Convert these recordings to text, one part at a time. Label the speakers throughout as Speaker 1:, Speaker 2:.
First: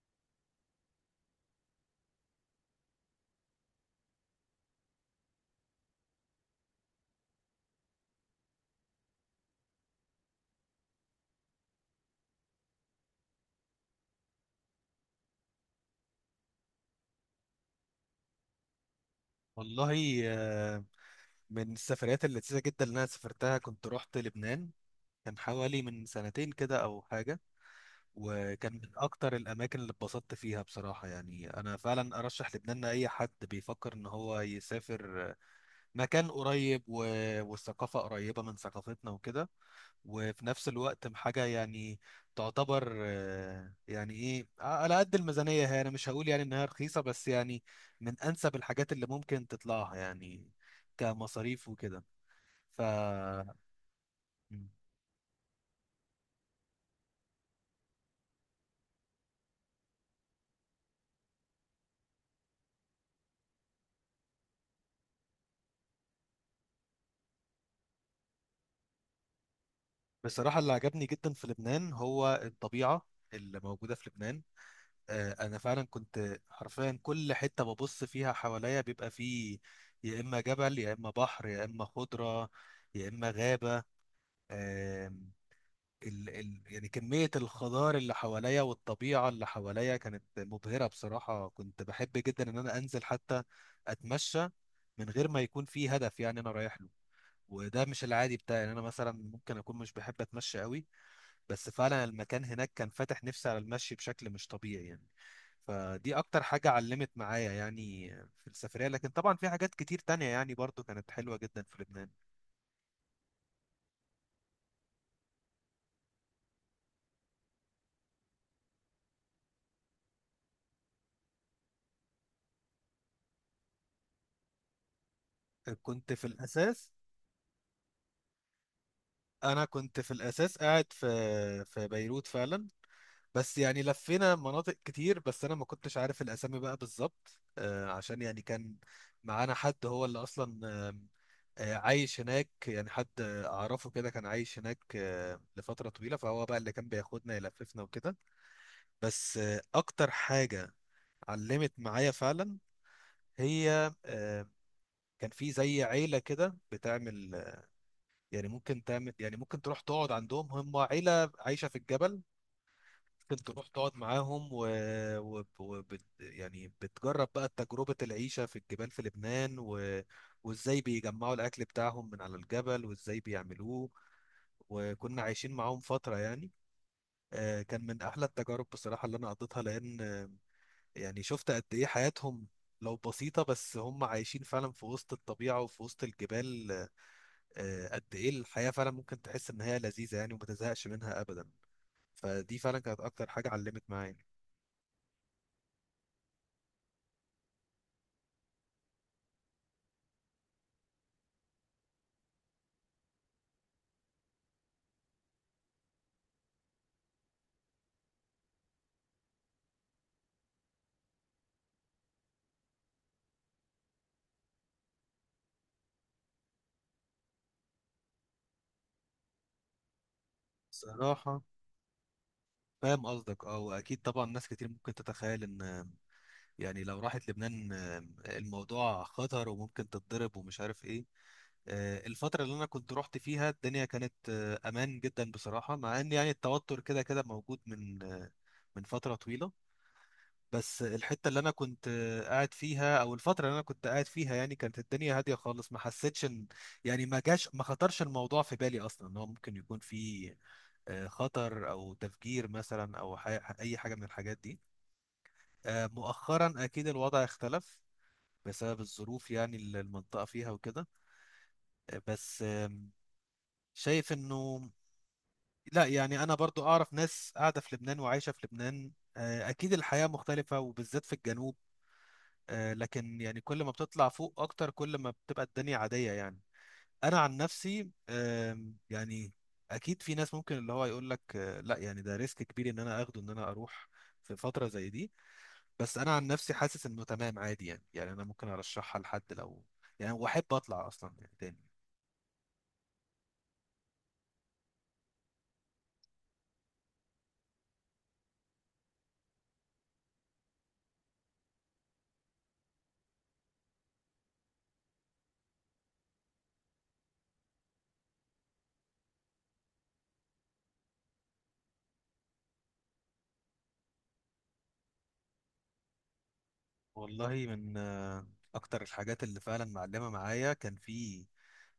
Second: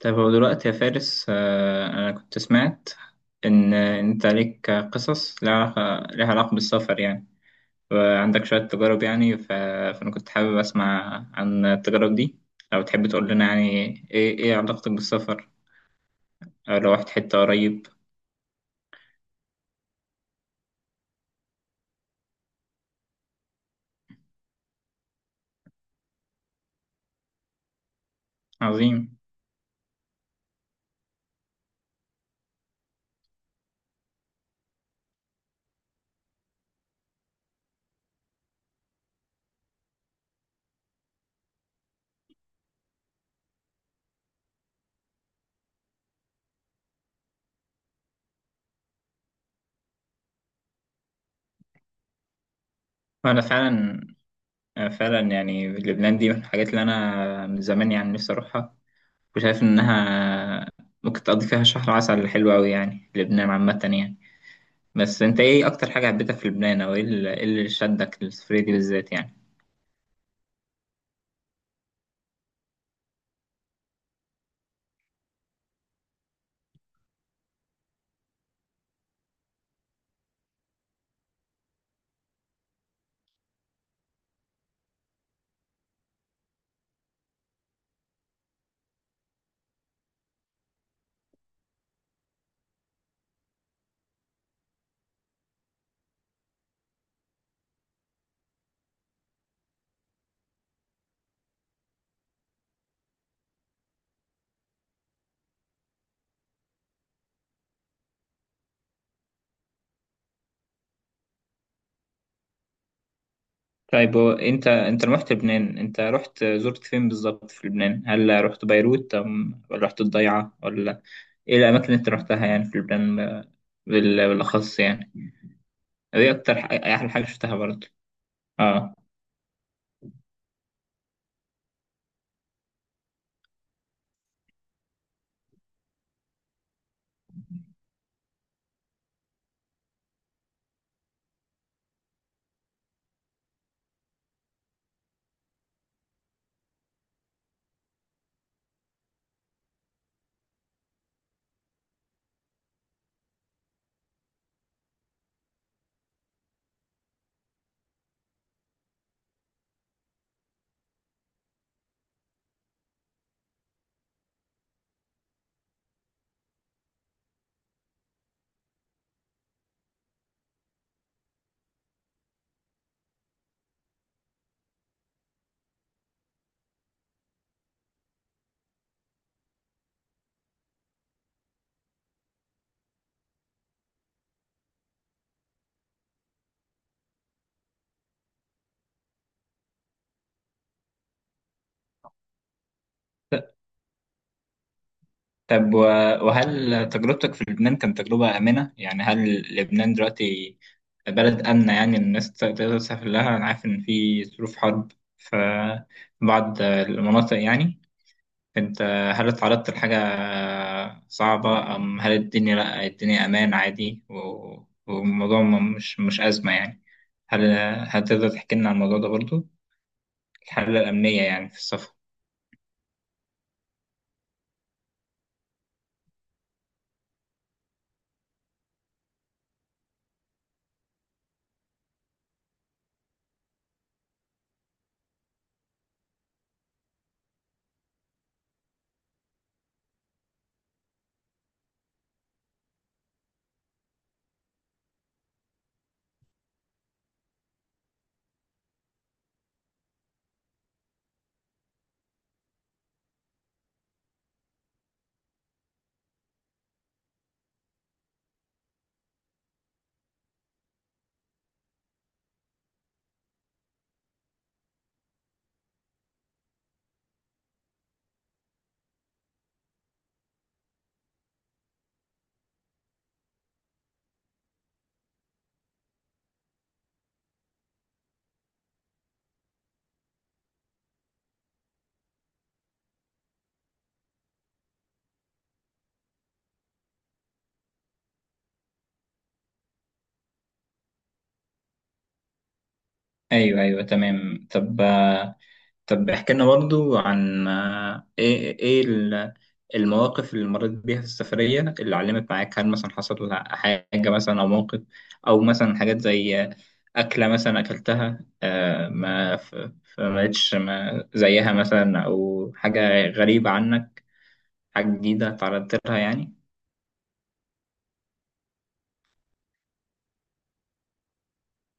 Speaker 1: طيب هو دلوقتي يا فارس أنا كنت سمعت إن أنت عليك قصص لها علاقة لها علاقة بالسفر يعني وعندك شوية تجارب يعني فأنا كنت حابب أسمع عن التجارب دي لو تحب تقول لنا يعني إيه علاقتك بالسفر أو لو رحت حتة قريب.
Speaker 2: والله من السفريات اللذيذة جدا اللي أنا سافرتها كنت رحت لبنان. كان حوالي من سنتين كده أو حاجة، وكان من
Speaker 1: عظيم.
Speaker 2: أكتر الأماكن اللي اتبسطت فيها بصراحة. يعني أنا فعلا أرشح لبنان لأي حد بيفكر إن هو يسافر مكان قريب والثقافة قريبة من ثقافتنا وكده، وفي نفس الوقت حاجة يعني تعتبر يعني ايه على قد الميزانية. هي انا مش هقول يعني انها رخيصة، بس يعني من انسب الحاجات اللي ممكن تطلعها يعني كمصاريف وكده. ف
Speaker 1: وأنا فعلا يعني لبنان دي من الحاجات اللي أنا من زمان يعني نفسي أروحها، وشايف إنها ممكن تقضي فيها شهر عسل حلو أوي يعني لبنان عامة يعني. بس انت ايه اكتر حاجة حبيتها في لبنان او ايه إيه اللي شدك للسفرية دي بالذات يعني؟
Speaker 2: بصراحة اللي عجبني جدا في لبنان هو الطبيعة اللي موجودة في لبنان. انا فعلا كنت حرفيا كل حتة ببص فيها حواليا بيبقى فيه يا اما جبل يا اما بحر يا اما خضرة يا اما غابة. آم، ال ال يعني كمية الخضار اللي حواليا والطبيعة اللي حواليا كانت مبهرة بصراحة. كنت بحب جدا إن أنا أنزل حتى أتمشى من غير ما يكون في هدف يعني أنا رايح له. وده مش العادي بتاعي، يعني أنا مثلا ممكن أكون مش بحب أتمشى قوي، بس فعلا المكان هناك كان فاتح نفسي على المشي بشكل مش طبيعي يعني. فدي أكتر حاجة علمت معايا يعني في السفرية، لكن طبعا في حاجات كتير تانية يعني برضو كانت حلوة جدا في لبنان.
Speaker 1: طيب هو انت لما رحت لبنان انت رحت زرت فين بالظبط في لبنان؟ هل رحت بيروت ولا رحت الضيعة ولا ايه الاماكن اللي انت رحتها يعني في لبنان بالاخص يعني؟
Speaker 2: كنت في الأساس
Speaker 1: ايه احلى حاجة شفتها برضه؟ اه.
Speaker 2: انا كنت في الاساس قاعد في بيروت فعلا، بس يعني لفينا مناطق كتير، بس انا ما كنتش عارف الاسامي بقى بالظبط عشان يعني كان معانا حد هو اللي اصلا آم، عايش هناك. يعني حد اعرفه كده كان عايش هناك لفترة طويلة، فهو بقى اللي كان بياخدنا يلففنا وكده. بس اكتر حاجة علمت معايا فعلا هي كان في زي عيلة كده بتعمل، يعني ممكن تعمل، يعني ممكن تروح تقعد عندهم. هم عيلة عايشة في الجبل، ممكن تروح تقعد معاهم يعني بتجرب بقى تجربة العيشة في الجبال في لبنان وازاي بيجمعوا الأكل بتاعهم من على الجبل وازاي بيعملوه، وكنا عايشين معاهم فترة يعني. كان من أحلى التجارب بصراحة اللي أنا قضيتها، لأن يعني شفت قد إيه حياتهم لو بسيطة، بس هم عايشين فعلا في وسط الطبيعة وفي وسط الجبال. قد إيه الحياة فعلا ممكن تحس إن هي لذيذة يعني، وما تزهقش منها أبدا. فدي فعلا كانت أكتر حاجة علمت معايا.
Speaker 1: طب وهل تجربتك في لبنان كانت تجربة آمنة؟ يعني هل لبنان دلوقتي بلد آمنة يعني الناس تقدر تسافر لها؟ أنا عارف إن في ظروف حرب في بعض المناطق يعني. أنت هل اتعرضت لحاجة صعبة؟ أم هل الدنيا، لأ الدنيا أمان عادي، والموضوع مش أزمة يعني؟ هل هتقدر تحكي لنا عن الموضوع ده برضو؟ الحالة الأمنية
Speaker 2: صراحة
Speaker 1: يعني في السفر.
Speaker 2: فاهم قصدك، اه واكيد طبعا ناس كتير ممكن تتخيل ان يعني لو راحت لبنان الموضوع خطر وممكن تتضرب ومش عارف ايه. الفترة اللي انا كنت رحت فيها الدنيا كانت امان جدا بصراحة، مع ان يعني التوتر كده كده موجود من فترة طويلة. بس الحتة اللي انا كنت قاعد فيها او الفترة اللي انا كنت قاعد فيها يعني كانت الدنيا هادية خالص. ما حسيتش ان يعني ما جاش ما خطرش الموضوع في بالي اصلا ان هو ممكن يكون فيه خطر او تفجير مثلا او اي حاجه من الحاجات دي. مؤخرا اكيد الوضع اختلف بسبب الظروف يعني اللي المنطقه فيها وكده. بس شايف انه لا، يعني انا برضو اعرف ناس قاعده في لبنان وعايشه في لبنان. اكيد الحياه مختلفه وبالذات في الجنوب، لكن يعني كل ما بتطلع فوق اكتر كل ما بتبقى الدنيا عاديه يعني. انا عن نفسي يعني اكيد في ناس ممكن اللي هو يقول لك لا، يعني ده ريسك كبير ان انا اخده ان انا اروح في فترة زي دي. بس انا عن نفسي حاسس انه تمام عادي يعني، يعني انا ممكن ارشحها لحد لو يعني واحب اطلع اصلا يعني تاني.
Speaker 1: أيوه أيوه تمام. طب طب احكي لنا برضو عن ايه المواقف اللي مريت بيها في السفرية اللي علمت معاك. هل مثلا حصل حاجة مثلا أو موقف أو مثلا حاجات زي أكلة مثلا أكلتها، ما فما لقيتش ما زيها مثلا، أو حاجة غريبة عنك، حاجة جديدة تعرضت لها يعني؟
Speaker 2: والله من اكتر الحاجات اللي فعلا معلمه معايا كان في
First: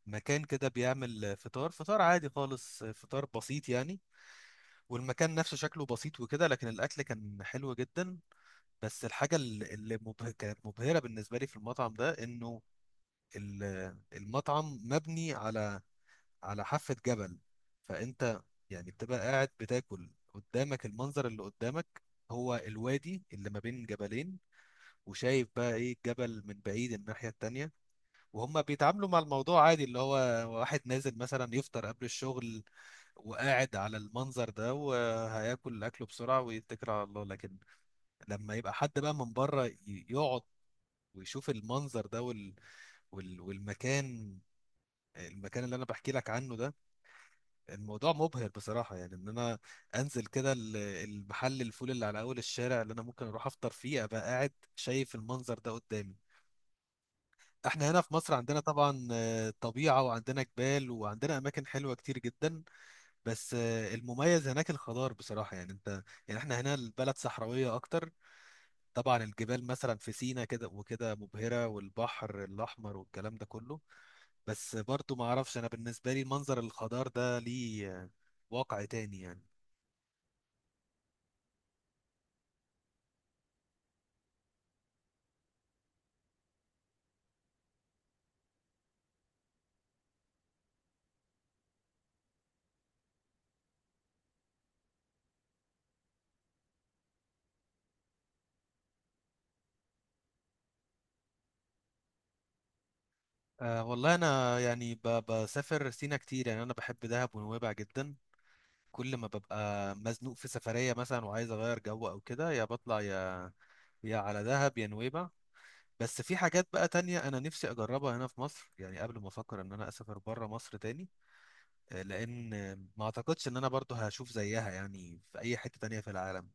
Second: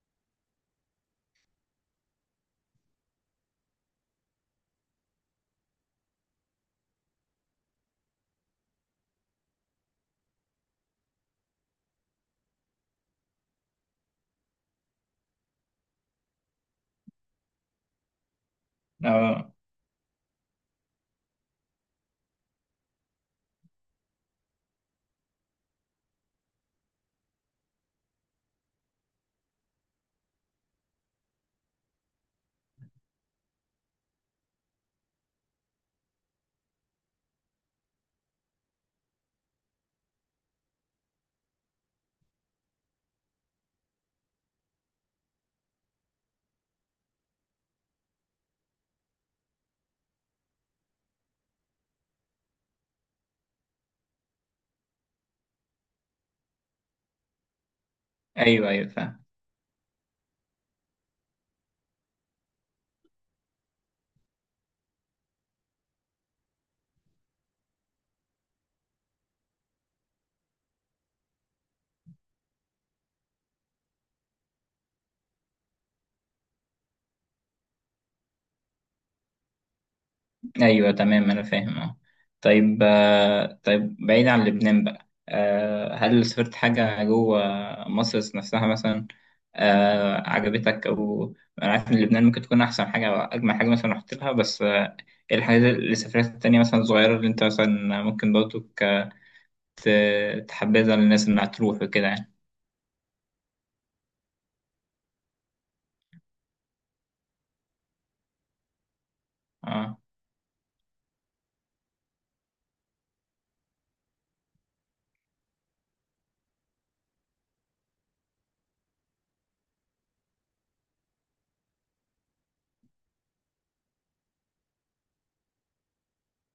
Speaker 2: مكان كده بيعمل فطار، فطار عادي خالص فطار بسيط يعني، والمكان نفسه شكله بسيط وكده، لكن الاكل كان حلو جدا. بس الحاجه اللي كانت مبهره بالنسبه لي في المطعم ده انه المطعم مبني على حافة جبل. فأنت يعني بتبقى قاعد
Speaker 1: آه،
Speaker 2: بتاكل، قدامك المنظر اللي قدامك هو الوادي اللي ما بين جبلين، وشايف بقى ايه الجبل من بعيد الناحية التانية. وهم بيتعاملوا مع الموضوع عادي، اللي هو واحد نازل مثلا يفطر قبل الشغل وقاعد على المنظر ده، وهياكل أكله بسرعة ويتكل على الله. لكن لما يبقى حد بقى من بره يقعد ويشوف المنظر ده وال... وال... والمكان المكان اللي أنا بحكي لك عنه ده، الموضوع مبهر بصراحة. يعني ان انا انزل كده المحل الفول اللي على اول الشارع اللي انا ممكن اروح افطر فيه، ابقى قاعد شايف المنظر ده قدامي. احنا هنا في مصر عندنا
Speaker 1: أيوه أيوه
Speaker 2: طبعا
Speaker 1: فاهم.
Speaker 2: طبيعة وعندنا جبال وعندنا اماكن حلوة كتير جدا، بس المميز هناك الخضار بصراحة. يعني انت يعني احنا هنا البلد صحراوية اكتر، طبعا الجبال مثلا في سينا كده وكده مبهرة والبحر الاحمر والكلام ده كله، بس برضو ما اعرفش انا بالنسبة لي منظر الخضار ده ليه واقع تاني يعني.
Speaker 1: ايوه تمام انا فاهم. اه. طيب طيب بعيد عن لبنان بقى، هل سافرت حاجة جوه مصر نفسها مثلا عجبتك؟ او انا عارف ان لبنان ممكن تكون احسن حاجة او اجمل حاجة مثلا رحت لها، بس ايه الحاجات اللي سافرت التانية مثلا صغيرة اللي انت مثلا ممكن برضو تحبذها للناس انها تروح وكده يعني؟
Speaker 2: أه والله أنا يعني بسافر سينا كتير، يعني أنا بحب دهب ونويبع جدا. كل ما ببقى
Speaker 1: اه.
Speaker 2: مزنوق في سفرية مثلا وعايز أغير جو أو كده، يا بطلع يا على دهب يا نويبع. بس في حاجات بقى تانية أنا نفسي أجربها هنا في مصر، يعني قبل ما أفكر إن أنا أسافر بره مصر تاني. لأن ما أعتقدش إن أنا برضو هشوف زيها يعني في أي حتة تانية في العالم،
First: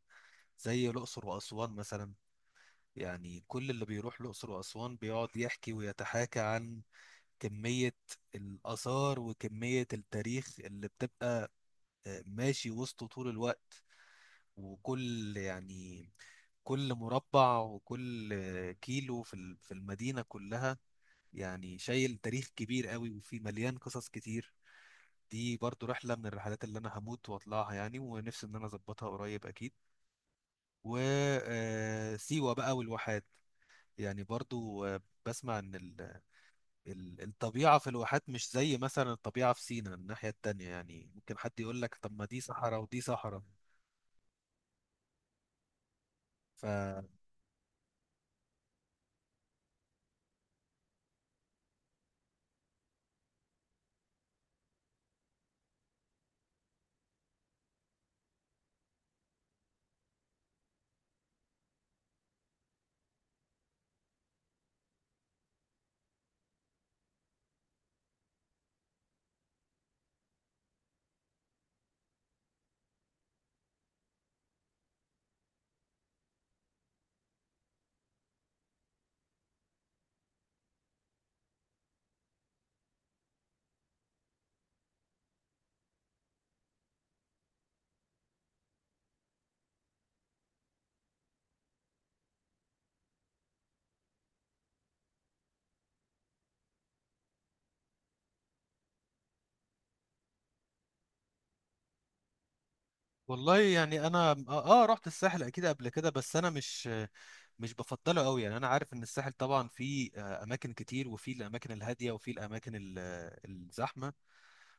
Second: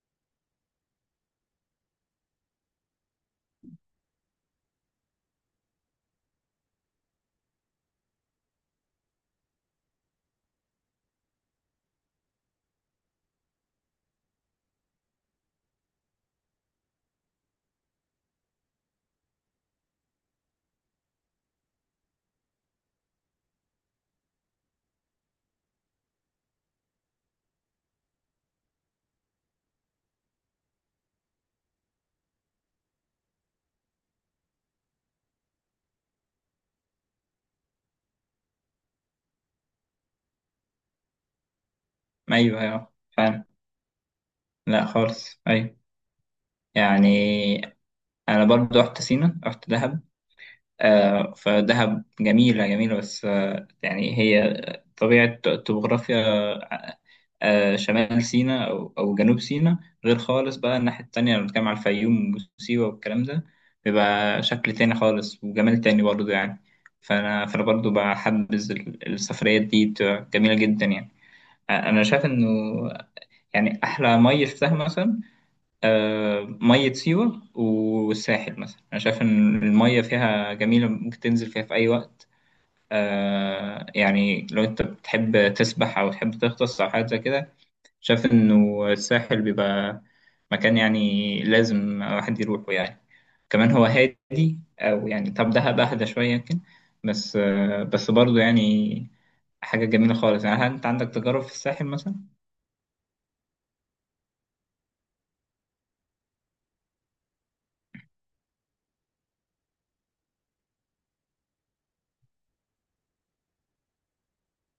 Speaker 2: زي الأقصر وأسوان مثلا. يعني كل اللي بيروح الأقصر وأسوان بيقعد يحكي ويتحاكى عن كمية الآثار وكمية التاريخ اللي بتبقى ماشي وسطه طول الوقت، وكل يعني كل مربع وكل كيلو في في المدينة كلها يعني شايل تاريخ كبير قوي وفي مليان قصص كتير. دي برضو رحلة من الرحلات اللي أنا هموت وأطلعها يعني، ونفسي إن أنا أظبطها قريب أكيد. وسيوة بقى والواحات، يعني برضو بسمع إن الطبيعة في الواحات مش زي مثلا الطبيعة في سيناء الناحية التانية، يعني ممكن حد يقول لك طب ما دي
Speaker 1: ايوه
Speaker 2: صحراء
Speaker 1: ايوه
Speaker 2: ودي صحراء.
Speaker 1: فعلا. لا خالص، ايوه.
Speaker 2: ف
Speaker 1: يعني انا برضو رحت سينا، رحت دهب، فدهب جميلة جميلة، بس يعني هي طبيعة توبوغرافيا شمال سيناء أو جنوب سيناء غير خالص بقى. الناحية التانية لما بنتكلم على الفيوم وسيوة والكلام ده بيبقى شكل تاني خالص وجمال تاني برضه يعني. فأنا برضه بحبذ السفريات دي بتبقى جميلة جدا يعني. أنا شايف إنه يعني أحلى مية شفتها مثلا مية سيوة والساحل. مثلا أنا شايف إن المية فيها جميلة ممكن تنزل فيها في أي وقت. آه يعني لو انت بتحب تسبح او تحب تغطس او حاجه زي كده، شايف انه الساحل بيبقى مكان يعني لازم واحد يروحه يعني. كمان هو هادي، او يعني طب دهب اهدى شويه يمكن، بس آه بس برضه يعني حاجه جميله خالص يعني. هل انت عندك تجارب في الساحل مثلا؟
Speaker 2: والله يعني انا اه رحت الساحل اكيد قبل كده، بس انا مش بفضله قوي. يعني انا عارف ان الساحل طبعا فيه اماكن كتير وفيه الاماكن الهاديه وفيه الاماكن الزحمه،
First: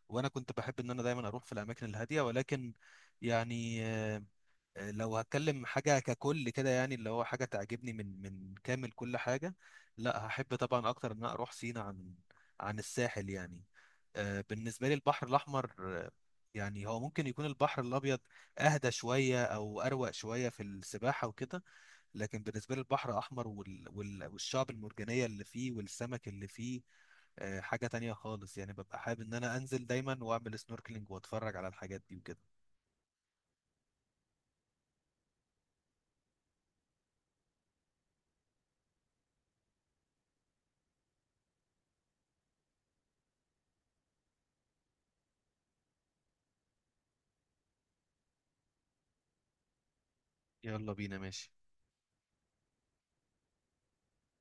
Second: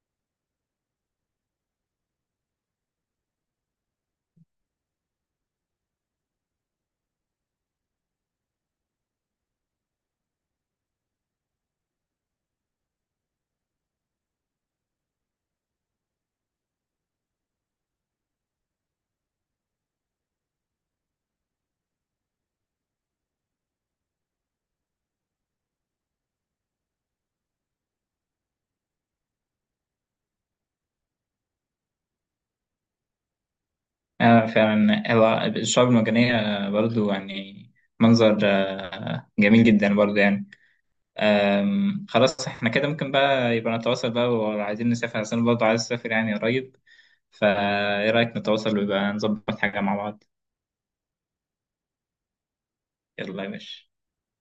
Speaker 2: وانا كنت بحب ان انا دايما اروح في الاماكن الهاديه، ولكن يعني لو هتكلم حاجة ككل كده، يعني اللي هو حاجة تعجبني من كامل كل حاجة، لا هحب طبعا أكتر إن أنا أروح سينا عن الساحل يعني. بالنسبة لي البحر الأحمر يعني هو ممكن يكون البحر الأبيض أهدى شوية أو أروق شوية في السباحة وكده، لكن بالنسبة لي البحر الأحمر والشعب المرجانية اللي فيه والسمك اللي فيه حاجة تانية خالص يعني، ببقى حابب إن أنا أنزل دايما وأعمل سنوركلينج وأتفرج على الحاجات دي وكده.
Speaker 1: آه فعلا هو الشعاب المرجانيه برضه يعني منظر آه جميل جدا برضه يعني. خلاص احنا كده ممكن بقى يبقى نتواصل بقى، وعايزين نسافر عشان برضه عايز اسافر يعني قريب. فايه رأيك نتواصل ويبقى نظبط حاجة مع بعض؟
Speaker 2: يلا بينا ماشي
Speaker 1: يلا يا باشا.